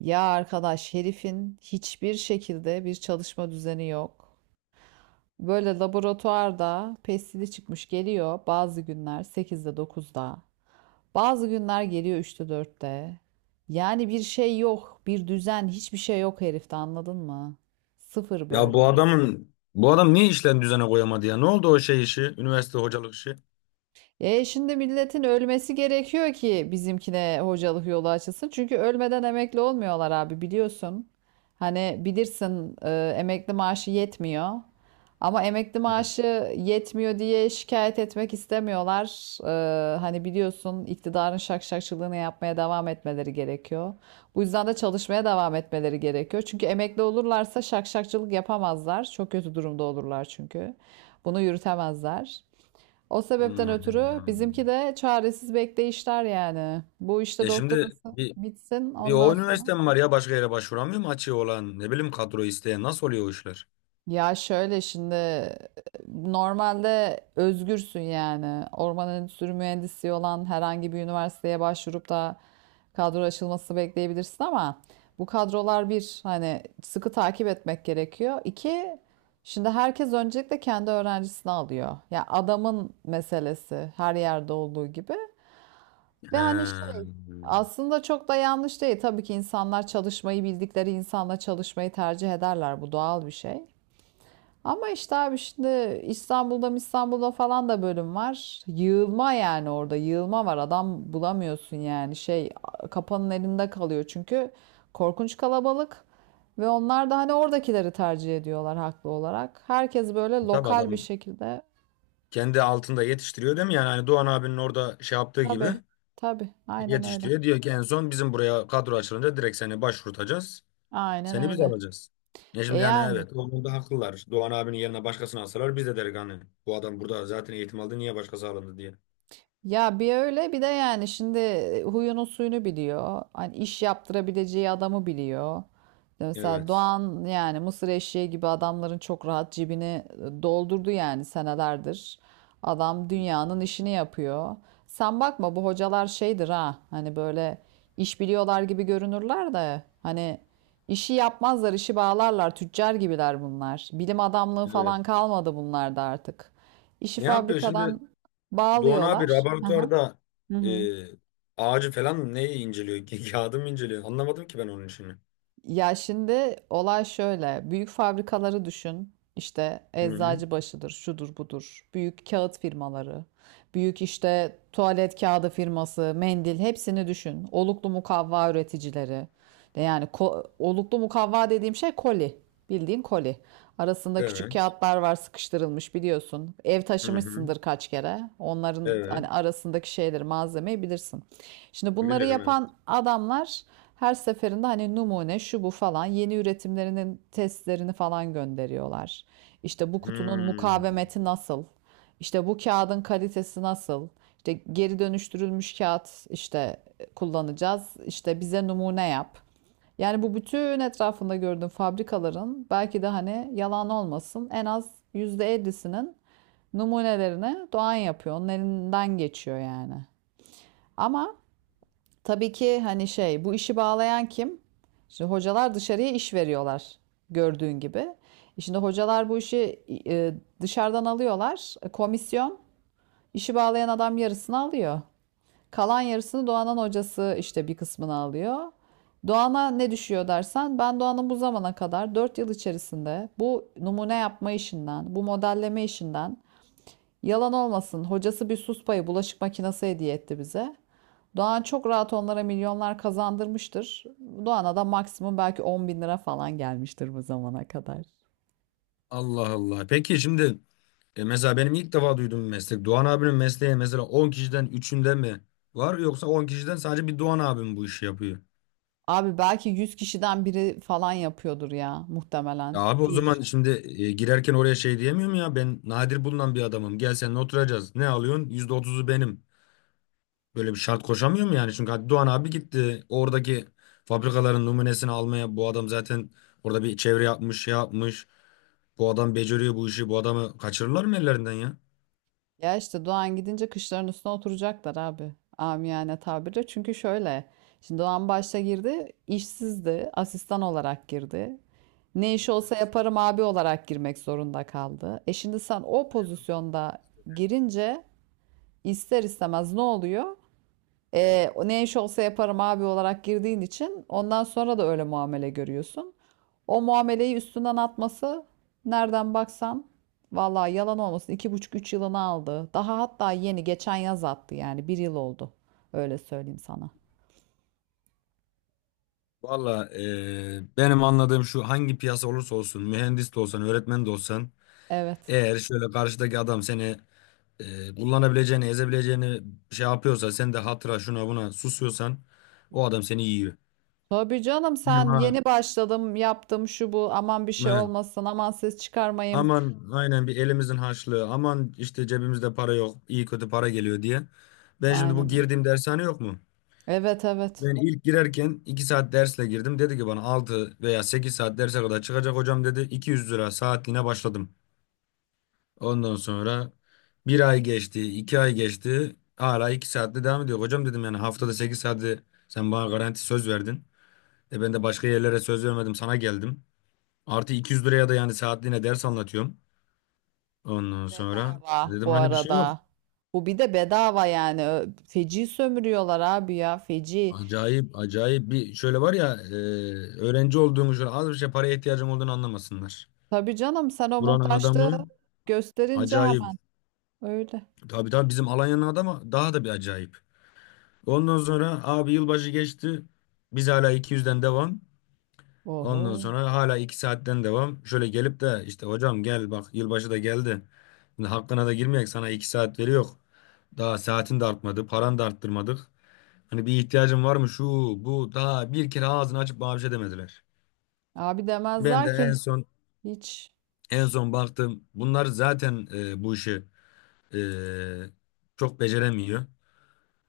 Ya arkadaş herifin hiçbir şekilde bir çalışma düzeni yok. Böyle laboratuvarda pestili çıkmış geliyor bazı günler sekizde dokuzda, bazı günler geliyor üçte dörtte. Yani bir şey yok, bir düzen, hiçbir şey yok herifte anladın mı? Sıfır Ya böyle. Bu adam niye işlerini düzene koyamadı ya? Ne oldu o şey işi? Üniversite hocalık işi. E şimdi milletin ölmesi gerekiyor ki bizimkine hocalık yolu açılsın. Çünkü ölmeden emekli olmuyorlar abi biliyorsun. Hani bilirsin emekli maaşı yetmiyor. Ama emekli Evet. maaşı yetmiyor diye şikayet etmek istemiyorlar. E, hani biliyorsun iktidarın şakşakçılığını yapmaya devam etmeleri gerekiyor. Bu yüzden de çalışmaya devam etmeleri gerekiyor. Çünkü emekli olurlarsa şakşakçılık yapamazlar. Çok kötü durumda olurlar çünkü. Bunu yürütemezler. O sebepten ötürü bizimki Allah'ım. de çaresiz bekleyişler yani. Bu işte E şimdi doktorası bir, bitsin bir o ondan sonra. üniversite mi var ya başka yere başvuramıyor mu açığı olan ne bileyim kadro isteyen nasıl oluyor o işler? Ya şöyle şimdi normalde özgürsün yani. Orman Endüstri Mühendisliği olan herhangi bir üniversiteye başvurup da kadro açılması bekleyebilirsin ama bu kadrolar bir hani sıkı takip etmek gerekiyor. İki şimdi herkes öncelikle kendi öğrencisini alıyor. Ya adamın meselesi her yerde olduğu gibi. Ve He. hani şey aslında çok da yanlış değil. Tabii ki insanlar çalışmayı bildikleri insanla çalışmayı tercih ederler. Bu doğal bir şey. Ama işte abi şimdi İstanbul'da falan da bölüm var. Yığılma yani orada yığılma var. Adam bulamıyorsun yani şey kapanın elinde kalıyor çünkü korkunç kalabalık. Ve onlar da hani oradakileri tercih ediyorlar haklı olarak. Herkes böyle Tabii lokal bir adam şekilde. kendi altında yetiştiriyor değil mi? Yani hani Doğan abinin orada şey yaptığı gibi Tabii tabii aynen öyle. yetiştiriyor. Diyor ki en son bizim buraya kadro açılınca direkt seni başvurtacağız. Aynen Seni biz öyle. alacağız. Ya E şimdi yani yani. evet o konuda haklılar. Doğan abinin yerine başkasını alsalar biz de deriz hani bu adam burada zaten eğitim aldı niye başkası alındı diye. Ya bir öyle bir de yani şimdi huyunun suyunu biliyor. Hani iş yaptırabileceği adamı biliyor. Mesela Evet. Doğan yani mısır eşeği gibi adamların çok rahat cebini doldurdu yani senelerdir. Adam dünyanın işini yapıyor. Sen bakma bu hocalar şeydir ha hani böyle iş biliyorlar gibi görünürler de hani işi yapmazlar işi bağlarlar tüccar gibiler bunlar. Bilim adamlığı Evet. falan kalmadı bunlarda artık. İşi Ne yapıyor fabrikadan şimdi Doğan abi bağlıyorlar. Hı hı. laboratuvarda Hı e, hı. ağacı falan neyi inceliyor? Kağıdı mı inceliyor? Anlamadım ki ben onun işini. Ya şimdi olay şöyle. Büyük fabrikaları düşün. İşte Hı hı. Eczacıbaşı'dır, şudur budur. Büyük kağıt firmaları, büyük işte tuvalet kağıdı firması, mendil hepsini düşün. Oluklu mukavva üreticileri. Yani oluklu mukavva dediğim şey koli. Bildiğin koli. Arasında küçük Evet. kağıtlar var sıkıştırılmış biliyorsun. Ev Hı hı. taşımışsındır kaç kere. Onların Evet. hani arasındaki şeyleri, malzemeyi bilirsin. Şimdi bunları Bilirim evet. yapan adamlar her seferinde hani numune şu bu falan yeni üretimlerinin testlerini falan gönderiyorlar. İşte bu kutunun Hmm. mukavemeti nasıl? İşte bu kağıdın kalitesi nasıl? İşte geri dönüştürülmüş kağıt işte kullanacağız. İşte bize numune yap. Yani bu bütün etrafında gördüğün fabrikaların belki de hani yalan olmasın en az %50'sinin numunelerini Doğan yapıyor. Onun elinden geçiyor yani. Ama tabii ki hani şey bu işi bağlayan kim? Şimdi hocalar dışarıya iş veriyorlar gördüğün gibi. E şimdi hocalar bu işi e, dışarıdan alıyorlar. E, komisyon işi bağlayan adam yarısını alıyor. Kalan yarısını Doğan'ın hocası işte bir kısmını alıyor. Doğan'a ne düşüyor dersen ben Doğan'ın bu zamana kadar 4 yıl içerisinde bu numune yapma işinden, bu modelleme işinden yalan olmasın hocası bir sus payı bulaşık makinesi hediye etti bize. Doğan çok rahat onlara milyonlar kazandırmıştır. Doğan'a da maksimum belki 10 bin lira falan gelmiştir bu zamana kadar. Allah Allah. Peki şimdi E mesela benim ilk defa duyduğum bir meslek. Doğan abinin mesleği mesela 10 kişiden üçünde mi var yoksa 10 kişiden sadece bir Doğan abim bu işi yapıyor? Abi belki 100 kişiden biri falan yapıyordur ya muhtemelen Ya abi o diye zaman düşün. şimdi girerken oraya şey diyemiyorum ya ben nadir bulunan bir adamım. Gel seninle oturacağız. Ne alıyorsun? %30'u benim. Böyle bir şart koşamıyorum yani. Çünkü hadi Doğan abi gitti. Oradaki fabrikaların numunesini almaya bu adam zaten orada bir çevre yapmış, şey yapmış. Bu adam beceriyor bu işi. Bu adamı kaçırırlar mı ellerinden ya? Ya işte Doğan gidince kışların üstüne oturacaklar abi. Amiyane tabirle. Çünkü şöyle. Şimdi Doğan başta girdi. İşsizdi. Asistan olarak girdi. Ne iş olsa Evet. yaparım abi olarak girmek zorunda kaldı. E şimdi sen o pozisyonda girince ister istemez ne oluyor? E, ne iş olsa yaparım abi olarak girdiğin için ondan sonra da öyle muamele görüyorsun. O muameleyi üstünden atması nereden baksan vallahi yalan olmasın iki buçuk üç yılını aldı. Daha hatta yeni geçen yaz attı yani bir yıl oldu. Öyle söyleyeyim sana. Valla benim anladığım şu hangi piyasa olursa olsun mühendis de olsan öğretmen de olsan Evet. eğer şöyle karşıdaki adam seni kullanabileceğini ezebileceğini şey yapıyorsa sen de hatıra şuna buna susuyorsan o adam seni yiyor. Tabii canım Benim sen yeni başladım yaptım şu bu aman bir şey ha, olmasın aman ses çıkarmayayım. aman aynen bir elimizin harçlığı aman işte cebimizde para yok iyi kötü para geliyor diye. Ben şimdi Aynen bu öyle. girdiğim dershane yok mu? Evet evet. Ben ilk girerken 2 saat dersle girdim. Dedi ki bana 6 veya 8 saat derse kadar çıkacak hocam dedi. 200 lira saatliğine başladım. Ondan sonra bir ay geçti, iki ay geçti. Hala iki saatte devam ediyor. Hocam dedim yani haftada sekiz saati sen bana garanti söz verdin. E ben de başka yerlere söz vermedim sana geldim. Artı 200 liraya da yani saatliğine ders anlatıyorum. Ondan sonra Bedava dedim bu hani bir şey yok. arada. Bu bir de bedava yani. Feci sömürüyorlar abi ya feci. Acayip acayip bir şöyle var ya öğrenci olduğumu şöyle az bir şey paraya ihtiyacım olduğunu anlamasınlar. Tabii canım sen o Buranın muhtaçlığı adamı gösterince acayip. hemen öyle. Tabii tabii bizim Alanya'nın adamı daha da bir acayip. Ondan sonra abi yılbaşı geçti. Biz hala 200'den devam. Ondan Oho. sonra hala 2 saatten devam. Şöyle gelip de işte hocam gel bak yılbaşı da geldi. Şimdi hakkına da girmeyek sana 2 saat veriyor. Daha saatin de artmadı. Paran da arttırmadık. Hani bir ihtiyacın var mı şu bu daha bir kere ağzını açıp bana bir şey demediler. Abi Ben de demezler en ki son hiç. en son baktım. Bunlar zaten bu işi e, çok beceremiyor.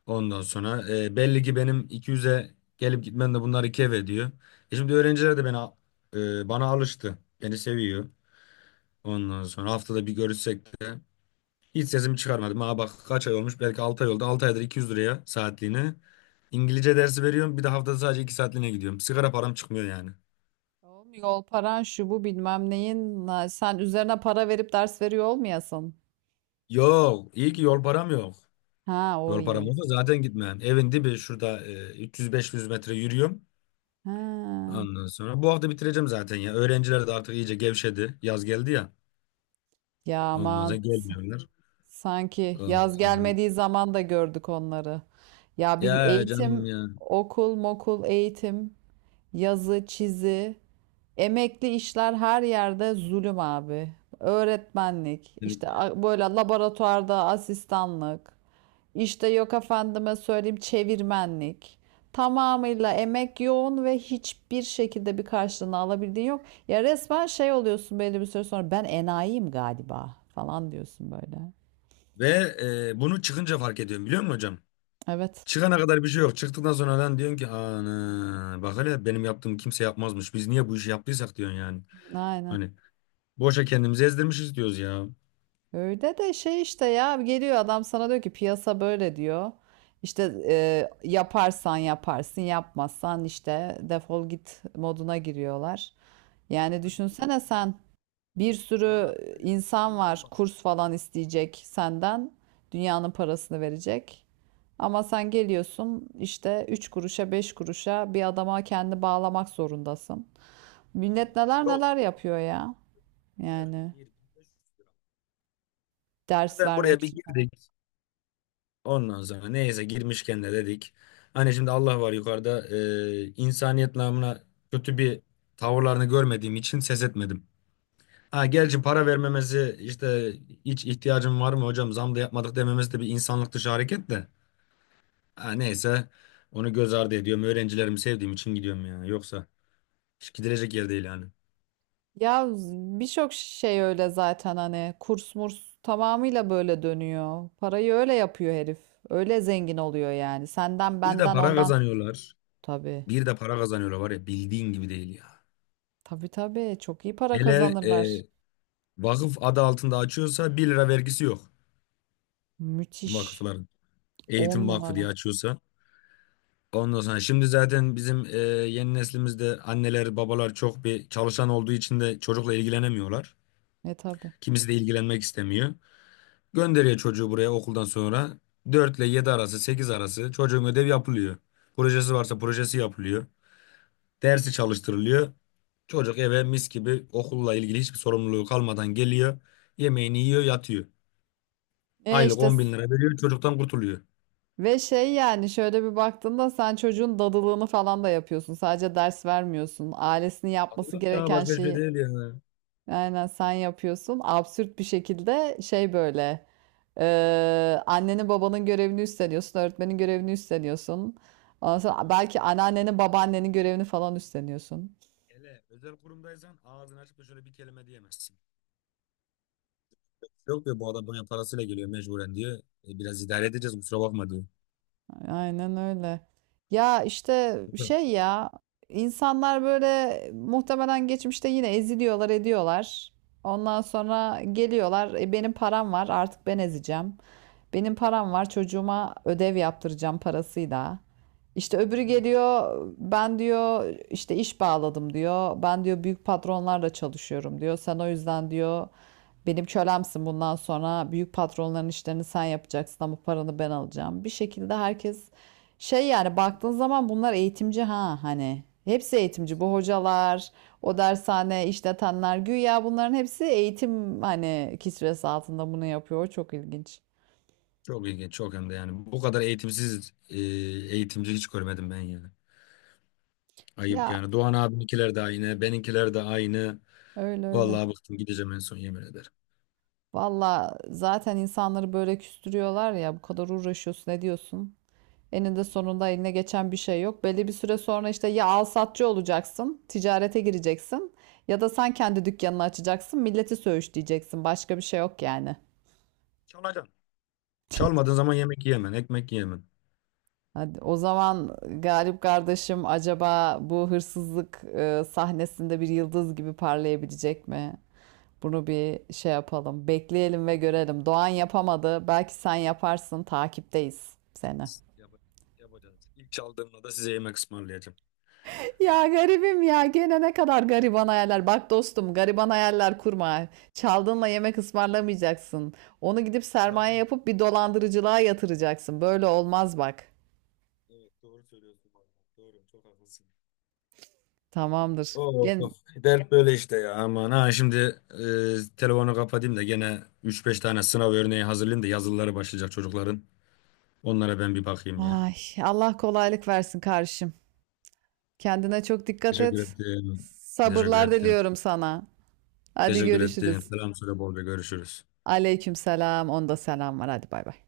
Ondan sonra belli ki benim 200'e gelip gitmem de bunlar 2 ev ediyor. E şimdi öğrenciler de beni bana alıştı. Beni seviyor. Ondan sonra haftada bir görüşsek de hiç sesimi çıkarmadım. Ha bak kaç ay olmuş belki 6 ay oldu. 6 aydır 200 liraya saatliğine. İngilizce dersi veriyorum. Bir de haftada sadece 2 saatliğine gidiyorum. Sigara param çıkmıyor yani. Oğlum yol paran şu bu bilmem neyin. Sen üzerine para verip ders veriyor olmayasın. Yok iyi ki yol param yok. Ha o Yol param iyi. olsa zaten gitmem. Evin dibi şurada 300-500 metre yürüyorum. Ha. Ondan sonra bu hafta bitireceğim zaten ya. Öğrenciler de artık iyice gevşedi. Yaz geldi ya. Ya Ondan sonra aman gelmiyorlar. sanki Ondan yaz sonra. gelmediği zaman da gördük onları. Ya bilmem Ya canım eğitim, ya. okul, mokul, eğitim, yazı, çizi, emekli işler her yerde zulüm abi. Öğretmenlik, işte Kesinlikle ya. Böyle laboratuvarda asistanlık. İşte yok efendime söyleyeyim çevirmenlik. Tamamıyla emek yoğun ve hiçbir şekilde bir karşılığını alabildiğin yok. Ya resmen şey oluyorsun belli bir süre sonra ben enayiyim galiba falan diyorsun böyle. Ve bunu çıkınca fark ediyorum biliyor musun hocam? Evet, Çıkana kadar bir şey yok. Çıktıktan sonra lan diyorsun ki ana bak hele benim yaptığım kimse yapmazmış. Biz niye bu işi yaptıysak diyorsun yani. aynen. Hani boşa kendimizi ezdirmişiz diyoruz ya. Öyle de şey işte ya geliyor adam sana diyor ki piyasa böyle diyor. İşte yaparsan yaparsın yapmazsan işte defol git moduna giriyorlar. Yani Halbuki bak düşünsene sen bir Doğan sürü abi böyle bir insan güzelliği var kalmadı ya. kurs falan isteyecek senden. Dünyanın parasını verecek. Ama sen geliyorsun işte 3 kuruşa 5 kuruşa bir adama kendi bağlamak zorundasın. Vallahi Millet öyle. neler Yok ya. neler yapıyor ya. Evet. Yani ders Ben vermek buraya bir için. girdik. Ondan sonra neyse girmişken de dedik. Hani şimdi Allah var yukarıda insaniyet namına kötü bir tavırlarını görmediğim için ses etmedim. Ha gerçi para vermemesi işte hiç ihtiyacım var mı hocam zam da yapmadık dememesi de bir insanlık dışı hareket de. Ha neyse onu göz ardı ediyorum. Öğrencilerimi sevdiğim için gidiyorum ya. Yoksa hiç gidilecek yer değil yani. Ya birçok şey öyle zaten hani kurs murs tamamıyla böyle dönüyor. Parayı öyle yapıyor herif. Öyle zengin oluyor yani. Senden Bir de benden para ondan. kazanıyorlar. Tabii. Bir de para kazanıyorlar var ya bildiğin gibi değil ya. Tabii tabii çok iyi para Hele kazanırlar. Vakıf adı altında açıyorsa bir lira vergisi yok Müthiş. vakıfların. On Eğitim Vakfı diye numara. açıyorsa. Ondan sonra şimdi zaten bizim yeni neslimizde anneler babalar çok bir çalışan olduğu için de çocukla ilgilenemiyorlar. E tabii. Kimisi de ilgilenmek istemiyor. Gönderiyor çocuğu buraya okuldan sonra 4 ile 7 arası 8 arası çocuğun ödev yapılıyor. Projesi varsa projesi yapılıyor. Dersi çalıştırılıyor. Çocuk eve mis gibi okulla ilgili hiçbir sorumluluğu kalmadan geliyor. Yemeğini yiyor yatıyor. E Aylık işte on bin lira veriyor çocuktan kurtuluyor. ve şey yani şöyle bir baktığında sen çocuğun dadılığını falan da yapıyorsun. Sadece ders vermiyorsun. Ailesinin yapması Adılık ya gereken başka bir şey şeyi değil yani. aynen sen yapıyorsun. Absürt bir şekilde şey böyle e, annenin babanın görevini üstleniyorsun. Öğretmenin görevini üstleniyorsun. Ondan sonra belki anneannenin babaannenin görevini falan üstleniyorsun. Hele özel kurumdaysan ağzını açıp da şöyle bir kelime diyemezsin. Yok diyor bu adam bana parasıyla geliyor mecburen diyor. E, biraz idare edeceğiz kusura bakma diyor. Aynen öyle. Ya işte Hı. şey ya insanlar böyle muhtemelen geçmişte yine eziliyorlar ediyorlar. Ondan sonra geliyorlar "E, benim param var artık ben ezeceğim. Benim param var çocuğuma ödev yaptıracağım parasıyla. İşte öbürü geliyor ben diyor işte iş bağladım diyor. Ben diyor büyük patronlarla çalışıyorum diyor. Sen o yüzden diyor benim kölemsin bundan sonra büyük patronların işlerini sen yapacaksın ama paranı ben alacağım. Bir şekilde herkes şey yani baktığın zaman bunlar eğitimci ha hani. Hepsi eğitimci bu hocalar, o dershane işletenler güya bunların hepsi eğitim hani kisvesi altında bunu yapıyor. O çok ilginç. Çok ilginç çok hem de yani. Bu kadar eğitimsiz eğitimci hiç görmedim ben yani. Ayıp Ya yani. Doğan abiminkiler de aynı. Beninkiler de aynı. öyle öyle. Vallahi bıktım gideceğim en son yemin ederim. Valla zaten insanları böyle küstürüyorlar ya bu kadar uğraşıyorsun ne diyorsun? Eninde sonunda Evet. eline geçen bir şey yok. Belli bir süre sonra işte ya alsatçı olacaksın, ticarete gireceksin ya da sen kendi dükkanını açacaksın, milleti söğüşleyeceksin. Başka bir şey yok yani. Çalacağım. Çalmadığın zaman yemek yiyemem, ekmek yiyemem. Hadi o zaman Galip kardeşim acaba bu hırsızlık sahnesinde bir yıldız gibi parlayabilecek mi? Bunu bir şey yapalım. Bekleyelim ve görelim. Doğan yapamadı. Belki sen yaparsın. Takipteyiz seni. Yapacağız. Yapacağız. İlk çaldığımda da size yemek ısmarlayacağım. Ya garibim ya gene ne kadar gariban hayaller. Bak dostum gariban hayaller kurma. Çaldığınla yemek ısmarlamayacaksın. Onu gidip sermaye Araba. yapıp bir dolandırıcılığa yatıracaksın. Böyle olmaz bak. Evet doğru söylüyorsun. Doğru çok haklısın. Tamamdır. Oo, Gel. of. Dert böyle işte ya aman ha şimdi telefonu kapatayım da gene üç beş tane sınav örneği hazırlayayım da yazılıları başlayacak çocukların. Onlara ben bir bakayım ya. Ay, Allah kolaylık versin kardeşim. Kendine çok dikkat Teşekkür et. ettim. Teşekkür Sabırlar ettim. diliyorum sana. Hadi Teşekkür ettim. görüşürüz. Selam söyle bolca görüşürüz. Aleyküm selam. Onda selam var. Hadi bay bay.